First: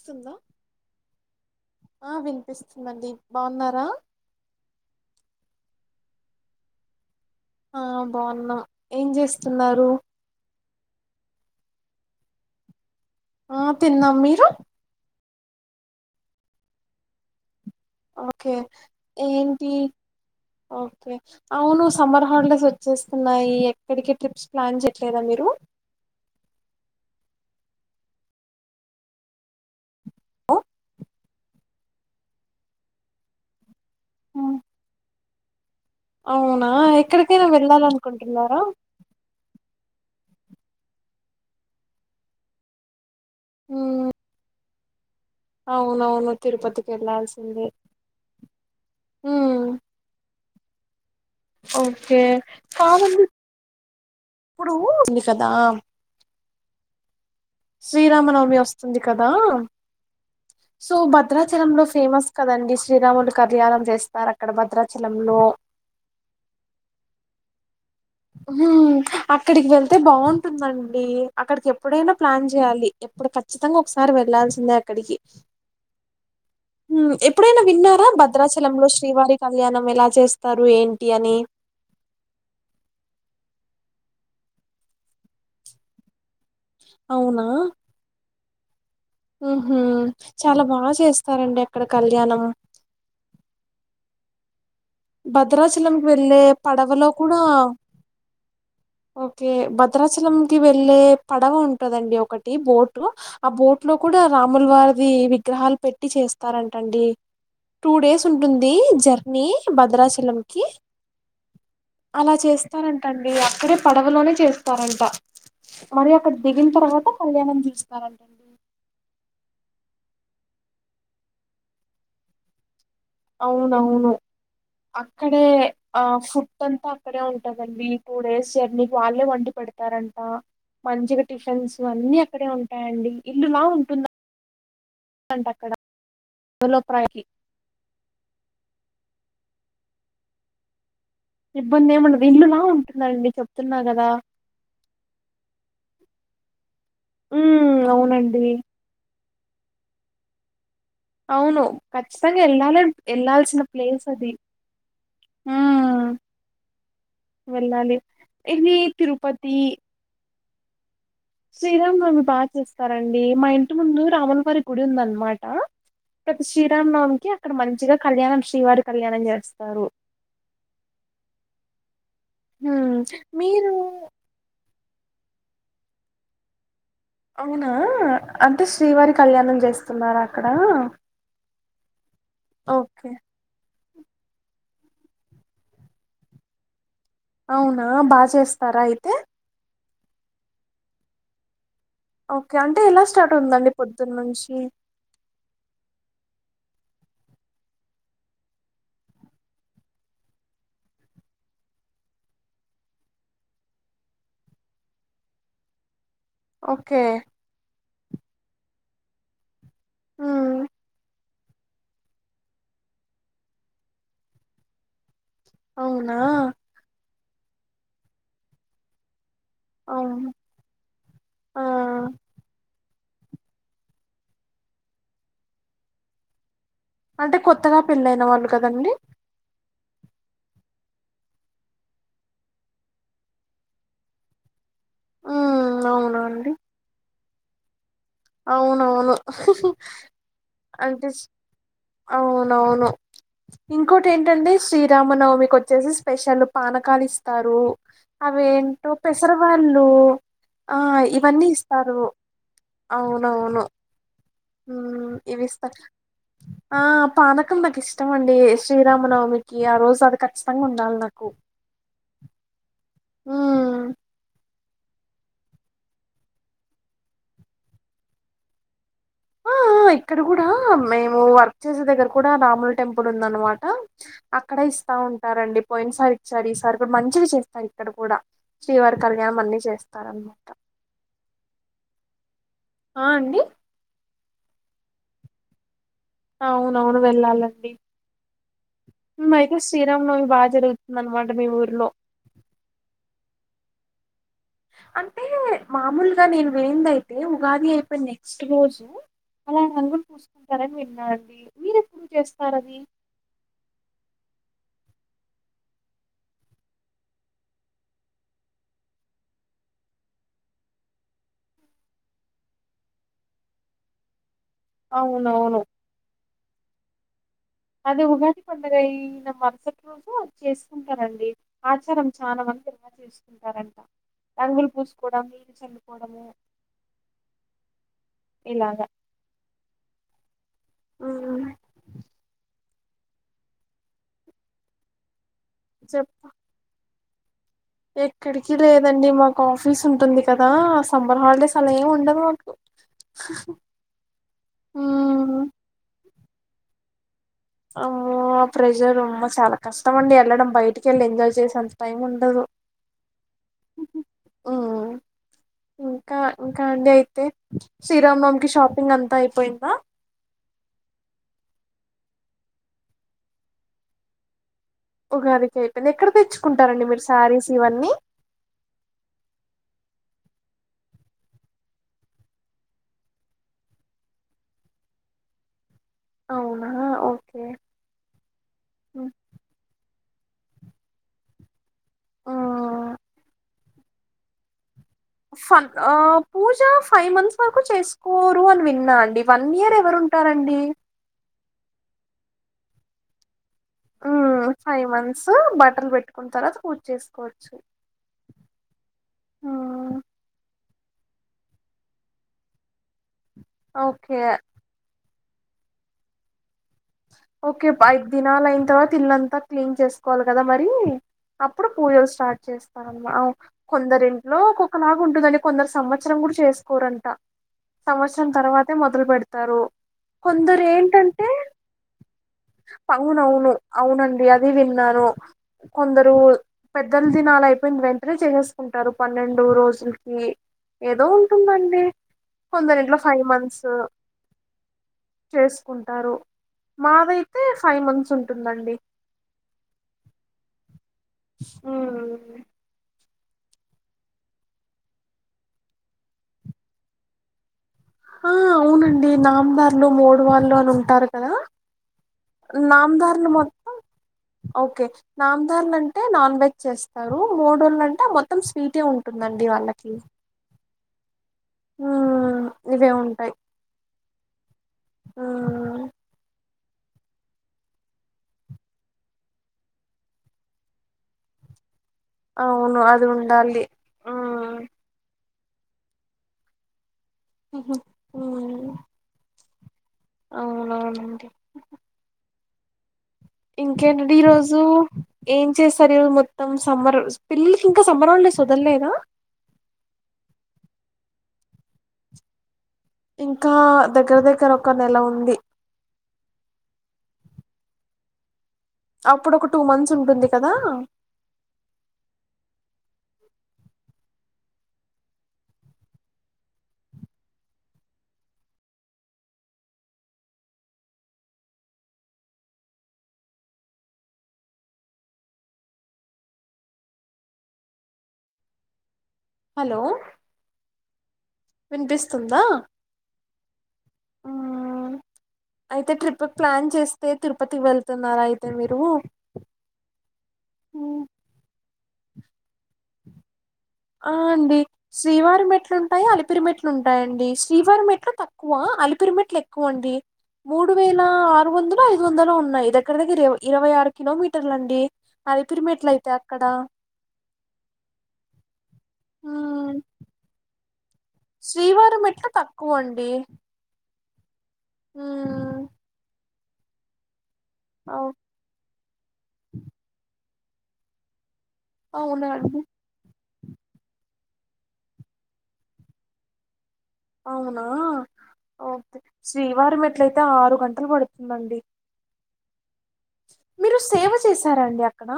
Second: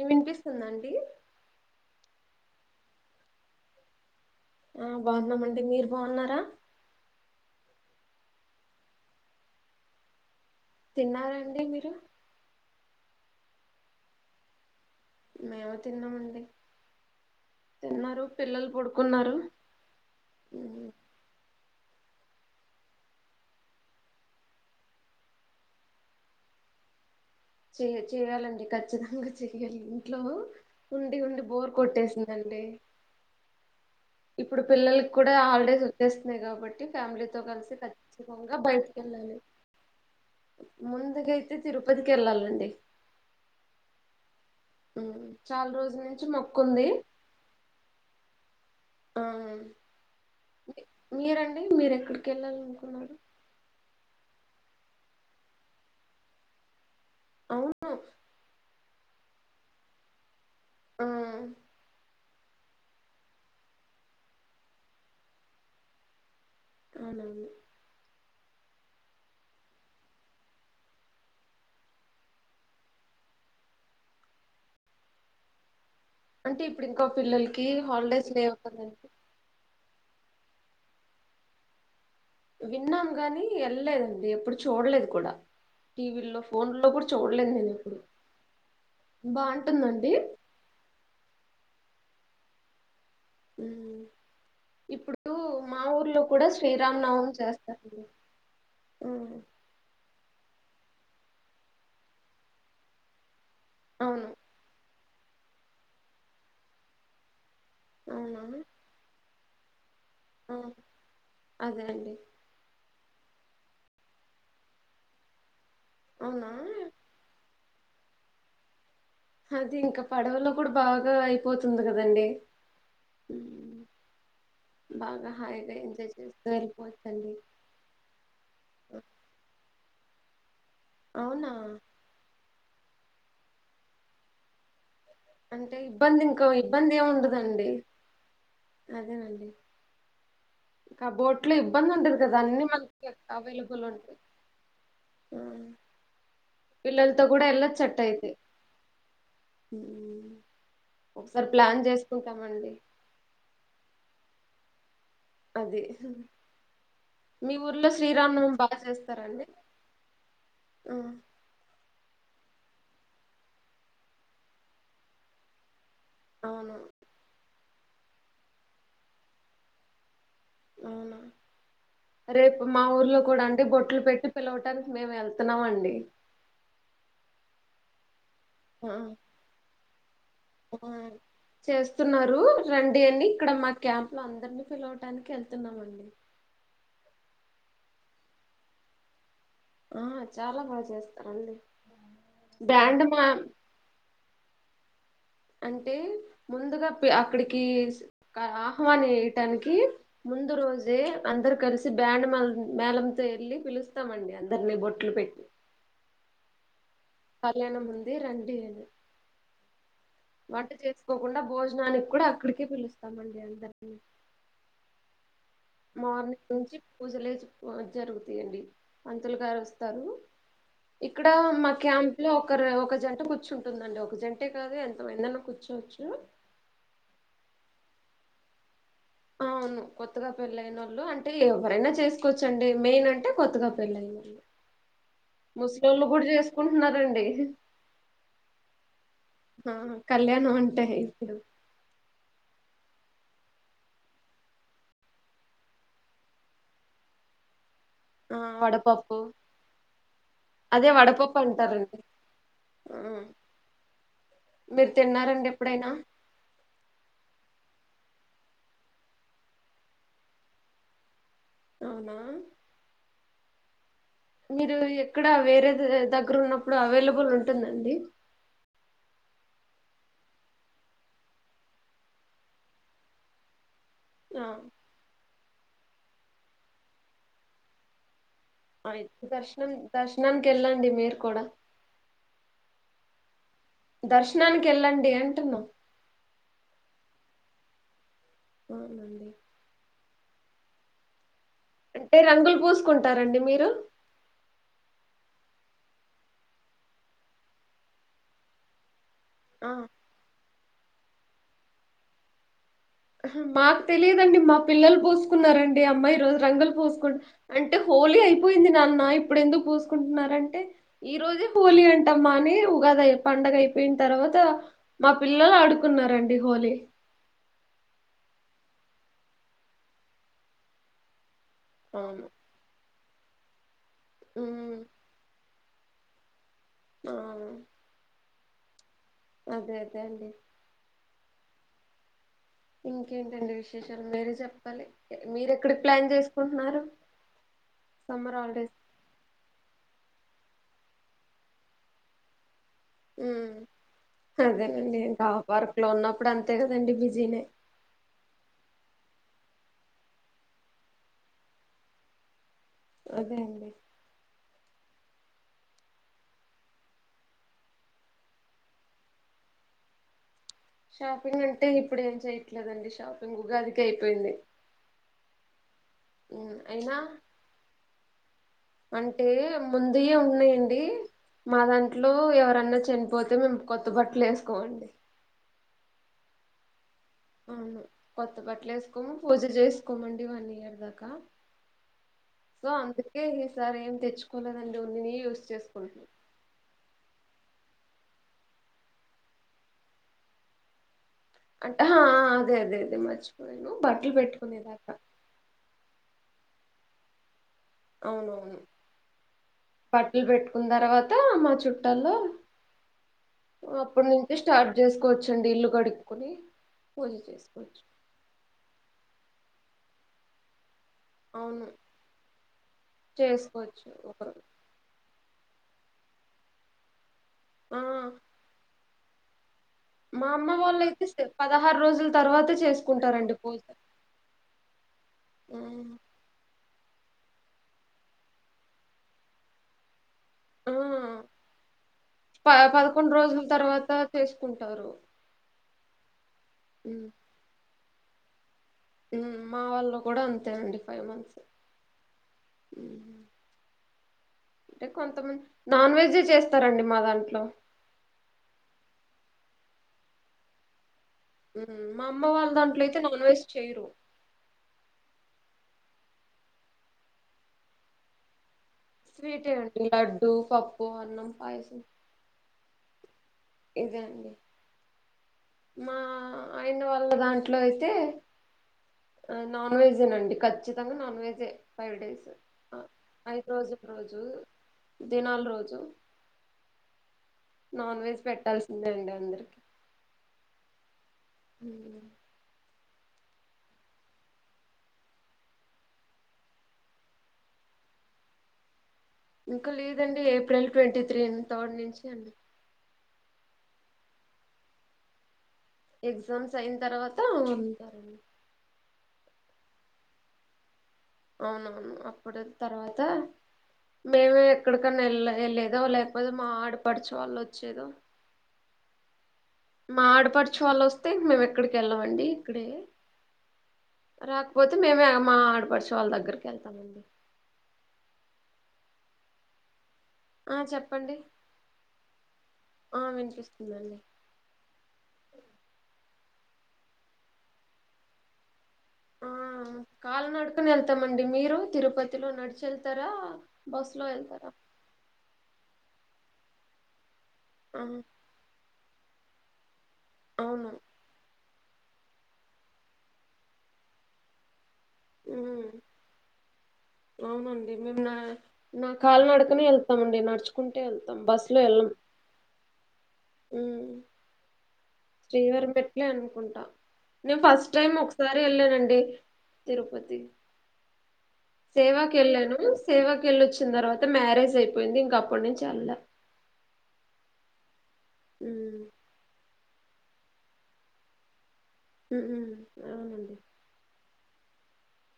ఇ వినిపిస్తుంద అండి ఆ వినిపిస్తుందండి బాగున్నారా ఆ బాగున్నామండి మీరు బాగున్నారా ఆ బాగున్నా ఏం చేస్తున్నారు తిన్నారండీ మీరు ఆ తిన్నాం మీరు మేము తిన్నామండి తిన్నారు ఓకే పిల్లలు పడుకున్నారు ఏంటి ఉమ్, ఓకే అవును సమ్మర్ హాలిడేస్ వచ్చేస్తున్నాయి ఎక్కడికి ట్రిప్స్ ప్లాన్ చేయట్లేదా మీరు చేయ చేయాలండి ఖచ్చితంగా చెయాలి ఇంట్లో ఉండి ఉండి బోర్ కొట్టేసిందండి ఉమ్, ఇప్పుడు పిల్లలకి కూడా హాలిడేస్ వచ్చేస్తున్నాయి అవునా కాబట్టి ఫ్యామిలీతో ఎక్కడికైనా కలిసి ఖచ్చితంగా వెళ్ళాలనుకుంటున్నారా బయటకి వెళ్ళాలి ముందుగైతే తిరుపతికి వెళ్ళాలండి హు ఉమ్, చాలా రోజుల నుంచి అవునవును మొక్కుంది తిరుపతికి వెళ్లాల్సిందే ఆ మీ- మీరండి మీరు ఓకే ఎక్కడికెళ్ళాలి అనుకున్నారు ప్పుడూ ఉంది కదా అవును శ్రీరామ నవమమి వస్ స్తుంది కదా సో ఆ భద్రాచలం లో ఫేమస్ కదండి శ్రీరాముడి కళ్యాణం చేస్తారక్కడ భద్రాచలంలో అవునండి హూమ్ అక్కడికి వెళ్తే బాగుంటుందండీ, అక్కడికెప్పుడైనా ప్లాన్ చేయాలి ఎప్పుడు ఖచ్చితంగా ఒకసారి వెళ్ళల్సిందే అక్కడికి. అంటే ఇప్పుడు ఇంకా మ్మ్ ఎప్పుడైనా పిల్లలకి విన్నారా హాలిడేస్ లేవు భద్రాచలంలో కదండి శ్రీవారి కళ్యాణం ఎలా చేస్తారు ఏంటీ అనీ విన్నాం గనీ ఎళ్లేదండి ఎప్పుడు చూడలేదు కూడా టీవీ లో ఫోన్ లో కూడా చూడలేదు నేను ఎప్పుడు ఉహూ, బాగుంటుందండి చాలా బా చేస్తారండి అక్కడ కళ్యాణం ఉమ్ ఇప్పుడు మా భద్రాచలం ఊర్లో వెళ్ళే కూడా పడవలో శ్రీరామనవమి కూడా చేస్తారండి ఉమ్, ఓకే భద్రాచలం కి వెళ్ళే పడవ ఉంటదండి ఒకటి బోటు ఆ బోట్ లో కూడా అవును రాముల్ వార్ అదీ విగ్రహాలు పెట్టి చేస్తారంటండి టూ డేస్ అవునా ఉంటుందీ జర్ మీ భద్రాచ లం ఆ, కి అదే అండి అలా చేస్తారంట టండి అక్కడే పడవలోనే చేస్తారంట మరి అక్కడ అవునా దిగిన్ తర్వాత కళ్యాణం జూస్ స్తారంటండీ అది ఇంక పడవలో కుడ బాగా అయిపోతుంది కదండి ఉమ్, అవునవును బాగా అక్కడే హాయిగా ఆ ఎంజాయ్ చేస్తూ ఫుడ్ అంతా అక్కడే వెళ్ళిపోవచ్చండి ఉంటదండి టూ డేస్ జర్నీ వాళ్ళే వండి పెడ్ టారంట మంచిగ అవునా టిఫిన్సు అన్నీ అక్కడే ఉం యాండీ ఇల్లులా ఉంటుంద అంటే ఇబ్బంది ఇంక లో ఇబ్బందేం ప్ర ఉంటదండి అదేనండీ కబోట్లు ఇబ్బంది ఇబ్బందుంటది ఏముండదు కదా ఇల్లులా అన్నీ మనకి ఉంటుందండి చెప్తున్నా అవైలబుల్ కదా ఉంటై ఆ పిల్లల్తో గుడా ఉమ్ ఎల్లొచ్చట్టయితే [inaudible] అవునండి అవును ఖచ్చితంగా ఎళ్ళాలని ఎళ్ళాల్సిన ప్లేస్ అది అది ఉమ్ మీ ఊర్లో వెళ్ళాలి శ్రీరాంనవమి బా ఇది చేస్తారా అండి ఆ శ్రీరాంనమమి బా చేస్తారండి మా ఇంటి ముందు రాములవారి గుడి ఉందన్నమాట ప్రతి అవును శ్రీరాంనవమి కిి అక్కడ మం మంచిగా కళ్యాణం శ్రీవారి కళ్యాణం జేస్తారు అవునా రేపు మా ఉమ్ ఊర్లో కూడా అంటే మీరు బొట్లు పెట్టి పిలవ డానికి మేమెళ్తున్నామండి అవునా అంటే శ్రీవారి కళ్యాణం చేస్తున్నారా అక్కడా ఆ చేస్తున్నారు రండి ఓకే అని ఇక్కడ మా క్యాంప్ లో అందరినీ పిలవటానికి ఎళ్తున్నామండి అవునా బాగ చేస్తారా అయితే ఆ చాలా బాగా చేస్తారు అండీ ఓకే అంటే ఎలా స్టార్ట్ ఉందండి పొద్దున్నుంచి అంటే ముందుగా అక్కడికి క ఆహ్వానియ్యటానికి ముందు రోజే అందరు కలిసి బ్యాండ్ మ మేళంతో ఎళ్ళి పిలుస్తామండి అందరిని బొట్లు పెట్టి [inaudible] కళ్యాణం ముం ది రండి అని ఉమ్ వంట చేసుకోకుండ భోజనానికి కూడా అక్కడికే పిలుస్తామండి అందరినీ అవునా మార్నింగ్ నుంచి పూజలే జరుగుతయ్యండి పం తులు గారొస్తారు అవును ఇక్కడ ఆ, మా క్యాంప్ లో ఒక రె ఒక జంట కూర్చుంటుందండి ఒక జంటే కాదు ఎంతమందన్నా కూర్చోచ్చు అంటే కొత్తగా పెళ్ళయిన వాళ్ళు కదండి అవును కొత్తగా పెళ్ళయినోళ్ళు అంటే ఎవరైనా చేసుకోచ్చండి మెయిన్ అంటే కొత్తగా పెళ్లయినోళ్ళు ఉమ్ ముస్లింలు కూడా అవునండి చేసుకుంటున్నారండి [inaudible] అవునవును ఆ కళ్యాణం అంటే ఇప్పుడు అవునవును ఇంకోటి ఏంటంటే శ్రీరామనవమికొచ్చేసి స్పెషల్ పానకాలిస్తారు ఆ అవేంటో వడపప్పు పెసరవాళ్ళు ఆ అదే వడపప్పు ఇవన్నీ అంటారండి ఇస్తారు ఆ అవునవును మీరు ఇవి తిన్నారండి ఇస్త ఎప్పుడైనా ఆ పనకులుందకా ఇష్ట ఇష్టమండి శ్రీరామనవమికి ఆ రోజు అది ఖచ్చితంగా ఉండాలి నాకు అవునా ఉమ్ మీరు ఎక్కడ వేరే దగ్గర ఉన్నప్పుడు అవైలబుల్ ఉంటుందండి ఆ ఇక్కడ కూడా మేము వర్క్ చేసే దగ్గర కూడా రాముల టెంపుల్ ఉంద అనమాట ఆ అక్కడ ఇస్తా ఉంటా ఇస్తారండి పోయిన సారి ఇచ్చారు ఈ సారి కూడా మంచిది చేస్తాను ఇక్కడ కూడా శ్రీవారి ఆయి కళ్యాణం అన్ని దర్శనం చేస్తారనమాట దర్శనానికి ఎళ్ల్ండి మీరుర్ కూడాడా ఆ అండి దర్శనానికి వెళ్ళండి అంటున్నా అవునవును వెళ్ళాలండి అవునండి మకు సిరమ్ంలో బాగా జరుగుతుంద అంటే రంగులు పూసుకుంటారండి మీరు అంటే మామూలుగా నేను వినింది అయితే ఉగాది అయిపోయిన నెక్స్ట్ రోజు అలా ఆ రంగులు పూసుకున్ చరణ్ విన్నా అండి మీరెప్పుడు చేస్తార్ అది మాకు తెలిదండి మా పిల్లలు పూసుకున్నారండి అమ్మాయి ఈ రోజు రంగులు పూసుకున్ అంటే హోలీ అయిపోయింది నాన్న ఇప్పుడెందుకు పూసుకుంటున్నారంటే ఈ రోజే హోలీ అంటమ్మా అని ఉగాది పండగ అయిపోయిన తర్వాత మా పిల్లోళ్ళు అవునవును ఆడుకున్నారన్ డి హోలీ అది ఉగాది పండుగ అయిన మరుసటి రోజు చేసుకుంటారండి ఆచారం అవును చానా మంది అలా చేస్ ఉంటారంటా రంగులు ఉమ్ పూసుకోవడం నీరు చల్లు పోడము ఔను ఇలాగా అదే అదే అండి మ్ ఇంకేంటండి విశేషాలు మీరే చెప్పాలి మీరు ఎక్కడి ప్లాన్ చెప్పు చేసుకుంటున్నారు సమ్మర్ ఎక్కడికి హాలిడేస్ లేదండి మాకు ఆఫీస్ ఉంటుంది కదా ఆ సమ్మర్ హాలిడేస్ అలా ఏమి ఉండవు మాకు అదేనండి కా మ్ పార్క్ లో ఉన్నాం ఇప్పుడు అంతే కదండి బిజీనే అమ్మో ఆ ప్రెషర్ అమ్మో చాలా కష్టం అండి వెళ్లడం బయటికి వెళ్ళి ఎంజాయ్ చేసేంత టైం ఉండదు అదే అండి మ్ ఇంకా ఇంకా అండి అయితే శ్రీరామనవమి కి షాపింగ్ అంతా అయిపోయిందా షాపింగ్ అంటే ఇప్పుడు ఏం చెయ్యట్లేదండి షాపింగ్గా ఉగాదికే అయిపోయింది ఉగాదికి ఎక్కడ తెచ్చుకుంటారండి అయినా మీరు శారీస్ ఇవన్నీ అంటే ముందుయే ఉన్నాయండి మా దాంట్లో ఎవరన్నా చనిపోతే మేము కొత్త బట్టలు వేసుకోవండి అవునా అవు అవును కొత్త బట్టలు వేసుకోము పూజ చేసుకోమండి వ ఇయర్ దాకా సో అందుకే ఈ సార్ ఏం తెచ్చుకోలేదు ఫ పూజ ఫైవ్ మంత్స్ వరకు చేసు కోరు అని విన్నా అండి వన్ ఇయర్ ఎవరు ఉంటారండి అ అదే అదే అదే మ్ ఫైవ్ మంత్స్ బట్ బక్కలు పెట్టుకున్న తర్వాత పూజ చేసుకోవచ్చు అవునవును ఉమ్, బట్టలు పెట్టుకున్న తర్వాత మా చుట్టల్లో అప్పుడు ఓకే నుంచి స్టార్ట్ చేసు చ్చండి ఇల్లు కడుక్కుని ఓకే ఐ దిన లైన్ తర్వాత ఇల్ అంత క్లీన్ చేసుకోవాలి కదా మరి అవును అప్పుడు పూజలు స్టార్ట్ చేస్తారమా చేసుకోవచ్చు కొందరి ఒకరు ఇంట్లో ఒక్కొక్క నాకు ఉంటుందడి కొందరు సంవత్సరం కూడా చేసుకోరంట ఆ సంవత్సరం తర్వాతే మొం మొదలు పెడతారు మా అమ్మ వాళ్ళు అయితే పదహారు రోజుల తర్వాత అవును చేసుకుంటారండి అవును పూజ అవునండి అది విన్నాను ఉమ్. కొందరు పెద్దలు దినాల అయిపోయింది వెంటనే చేససుకుంటారు పన్నెండు రోజులు ఈ ఆ ఏదో ఉంటుందండి ప కొందరి ఇంట్లో పదకొండు ఫైవ్ రోజుల మంత్స్ తర్వాత చేసుకుంటారు చే కుంటారు ఉమ్. మాదైతే ఫైవ్ మంత్స్ ఉంటుందండి మా వాళ్ళ కూడా అంతే అండి ఫైవ్ మంత్స్ ఉమ్. అంటే కొంతమంది నాన్ వెజే చేస్తారండి మా దాంట్లో ఆ అవునండి నామదార్లు మోడువాళ్ళు అని ఉంటారు కదా మా అమ్మ వాళ్ళ దాంట్లో అయితే నాన్ నామదారులు మొ వెజ్ చేయరు ఓకే నామదారులు అంటే నాన్ వెజ్ చేస్తారు మూడుోళ్ళు అంటే మొత్తం స్వీటే ఉంటుందండి వాళ్ళకి బావున్నం పాయసం ఉమ్, ఇవే ఉంటాయి ఇదే అండి ఉమ్. మా ఆయన వల్ల దాంట్లో అయితే నాన్ వెజేనండి ఖచ్చితంగా నాన్ వెజే ఫైవ్ డేస్ అవును అది ఐదు ఉండాలి రోజుల రోజు ఉమ్ దినాలు రోజు ఉహు నాన్ వెెజ్ పెట్ట కలిసిందేండి అందరికి అవునా ఆండి మ్ ఇంకేంటండి ఈ రోజు ఏం చేసారు మొత్తం సమ్మర్ పిల్లలకి ఇంకా సమ్మర్ హాలిడేస్ వదలేదా ఇంకా లేదండి ఏప్రిల్ ట్వంటీ త్రీ అ థర్డ్ నుంచి అండి ఇంకా దగ్గర దగ్గర ఒక నెల ఉంది ఎగ్జామ్స్ అయిన తర్వాత ఉంటారండి అప్పుడు ఒక టూ మంత్స్ ఉంటుంది కదా అవునవును అప్పుడు తర్వాత మేమే ఎక్కడికన్నా వెళ వెళ్ళేదో లేకపోతే మా ఆడపడుచు వాళ్ళు వచ్చేదో మా ఆడపరచు వాళ్ళు వస్తే మేము ఎక్కడికి వెళ్ళమండి ఇక్కడే రాకపోతే మేమే మా ఆడపడుచు వాళ్ళ దగ్గరికి వెళ్తామండి హలో ఆ చెప్పండి వినిపిస్తుందా ఆ వినిపిస్తుందండి మ్ అయితే ట్రిప్ ఇప్పుడు ప్లాన్ చేస్తే తిరుపతి వెళ్తున్నారా అయితే మీరు ఆ కాలి నడుకన ఉమ్ వెళ్తామండి మీరు తిరుపతిలో నడిచి వెళ్తా తరా ఆ అండి శ్రీవారి మెట్లు ఉంటాయి అ పిరిమిట్లు ఉంటాయండి ఆ శ్రీవారి మెట్లు తక్కువ అలిపిరిమేట్ మెట్లు ఎక్కువ అండి అవును మూడు వేల ఆరు వందలో ఐదు వందలో ఉన్నాయి దగ్గర దగ్గర ఇరవై ఆరు కిలోమీటర్లు అండి అలిపిరి ఉమ్ మెట్లు అయితే అక్కడ అవునండి మేన్నా నా కాలి నడుకనే ఉమ్, వెళ్తామండి నడుచు శ్రీవారి మెట్లు తక్కువండి మ్ శ్రీవారి మెట్లే అనుకుంట నేను ఫస్ట్ టైం అవ్- ఒకసారి వెళ్ళానండి తిరుపతి సేవాకి అవునా వెళ్లాను అండి సేవా కెళ్ళొచ్చిన తర్వాత మ్యారేజ్ అయిపోయింది ఇంక అప్పటి నుంచి ఎల్లా అవునా ఓకే సి యు వారం ఎట్లయితే ఆరు గంటలు పడుతుందండి ఊమ్మ్ మీరు సేవ చేసారన్ ఎక్కడ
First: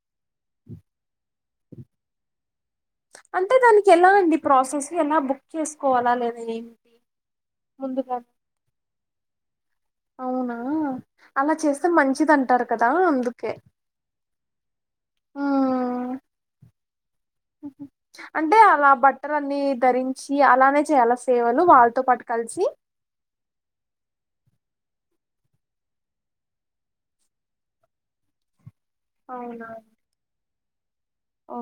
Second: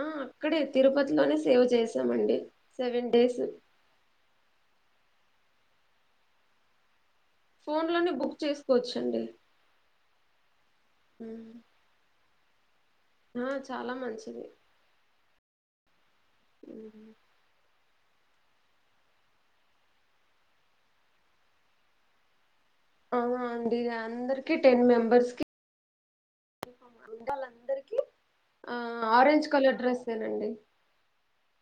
ఆ అక్కడే తిరుపతిలోనే సేవ చేసామండి సెవెన్ డేస్ అంటే దానికి ఎలా అండి ప్రాసెస్ ఎలా బుక్ చేసుకోవాలా లేదా ఏంటి ఫోన్ లోనే ముందుగా బుక్ చేసుకోవచ్చు చండి అవునా అలా చేస్తే మంచిదంటారు కదా ఆ అందుకే చాలా మంచిది ఊమ్ ఊమ్ ఉ హుమ్ అంటే అలా బట్టలన్నీ ధరించి అలానే చెయ్యాలా సేవలు వాళ్ళతో పాటు కలిసి అవునా అండి అందరికి టెన్ మెంబెర్స్ కి గుడిలోని అందరికి ఆ ఆరెంజ్ కలర్ డ్రెస్సేనండి ఓ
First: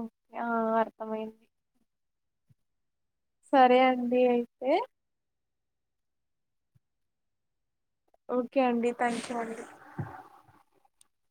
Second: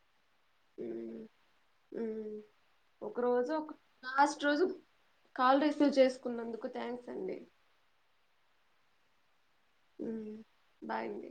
ఆ ఉమ్, అర్థమయింది ఉమ్. ఒక రోజు ఒక అండి లాస్ట్ రోజు అయితే కాల్ రిసీవ్ చేసుకున్నందుకు థ్యాంక్స్ అండి ఓకే అండి థ్యాంక్ యూ అండి ఉమ్ బాయ్ అండి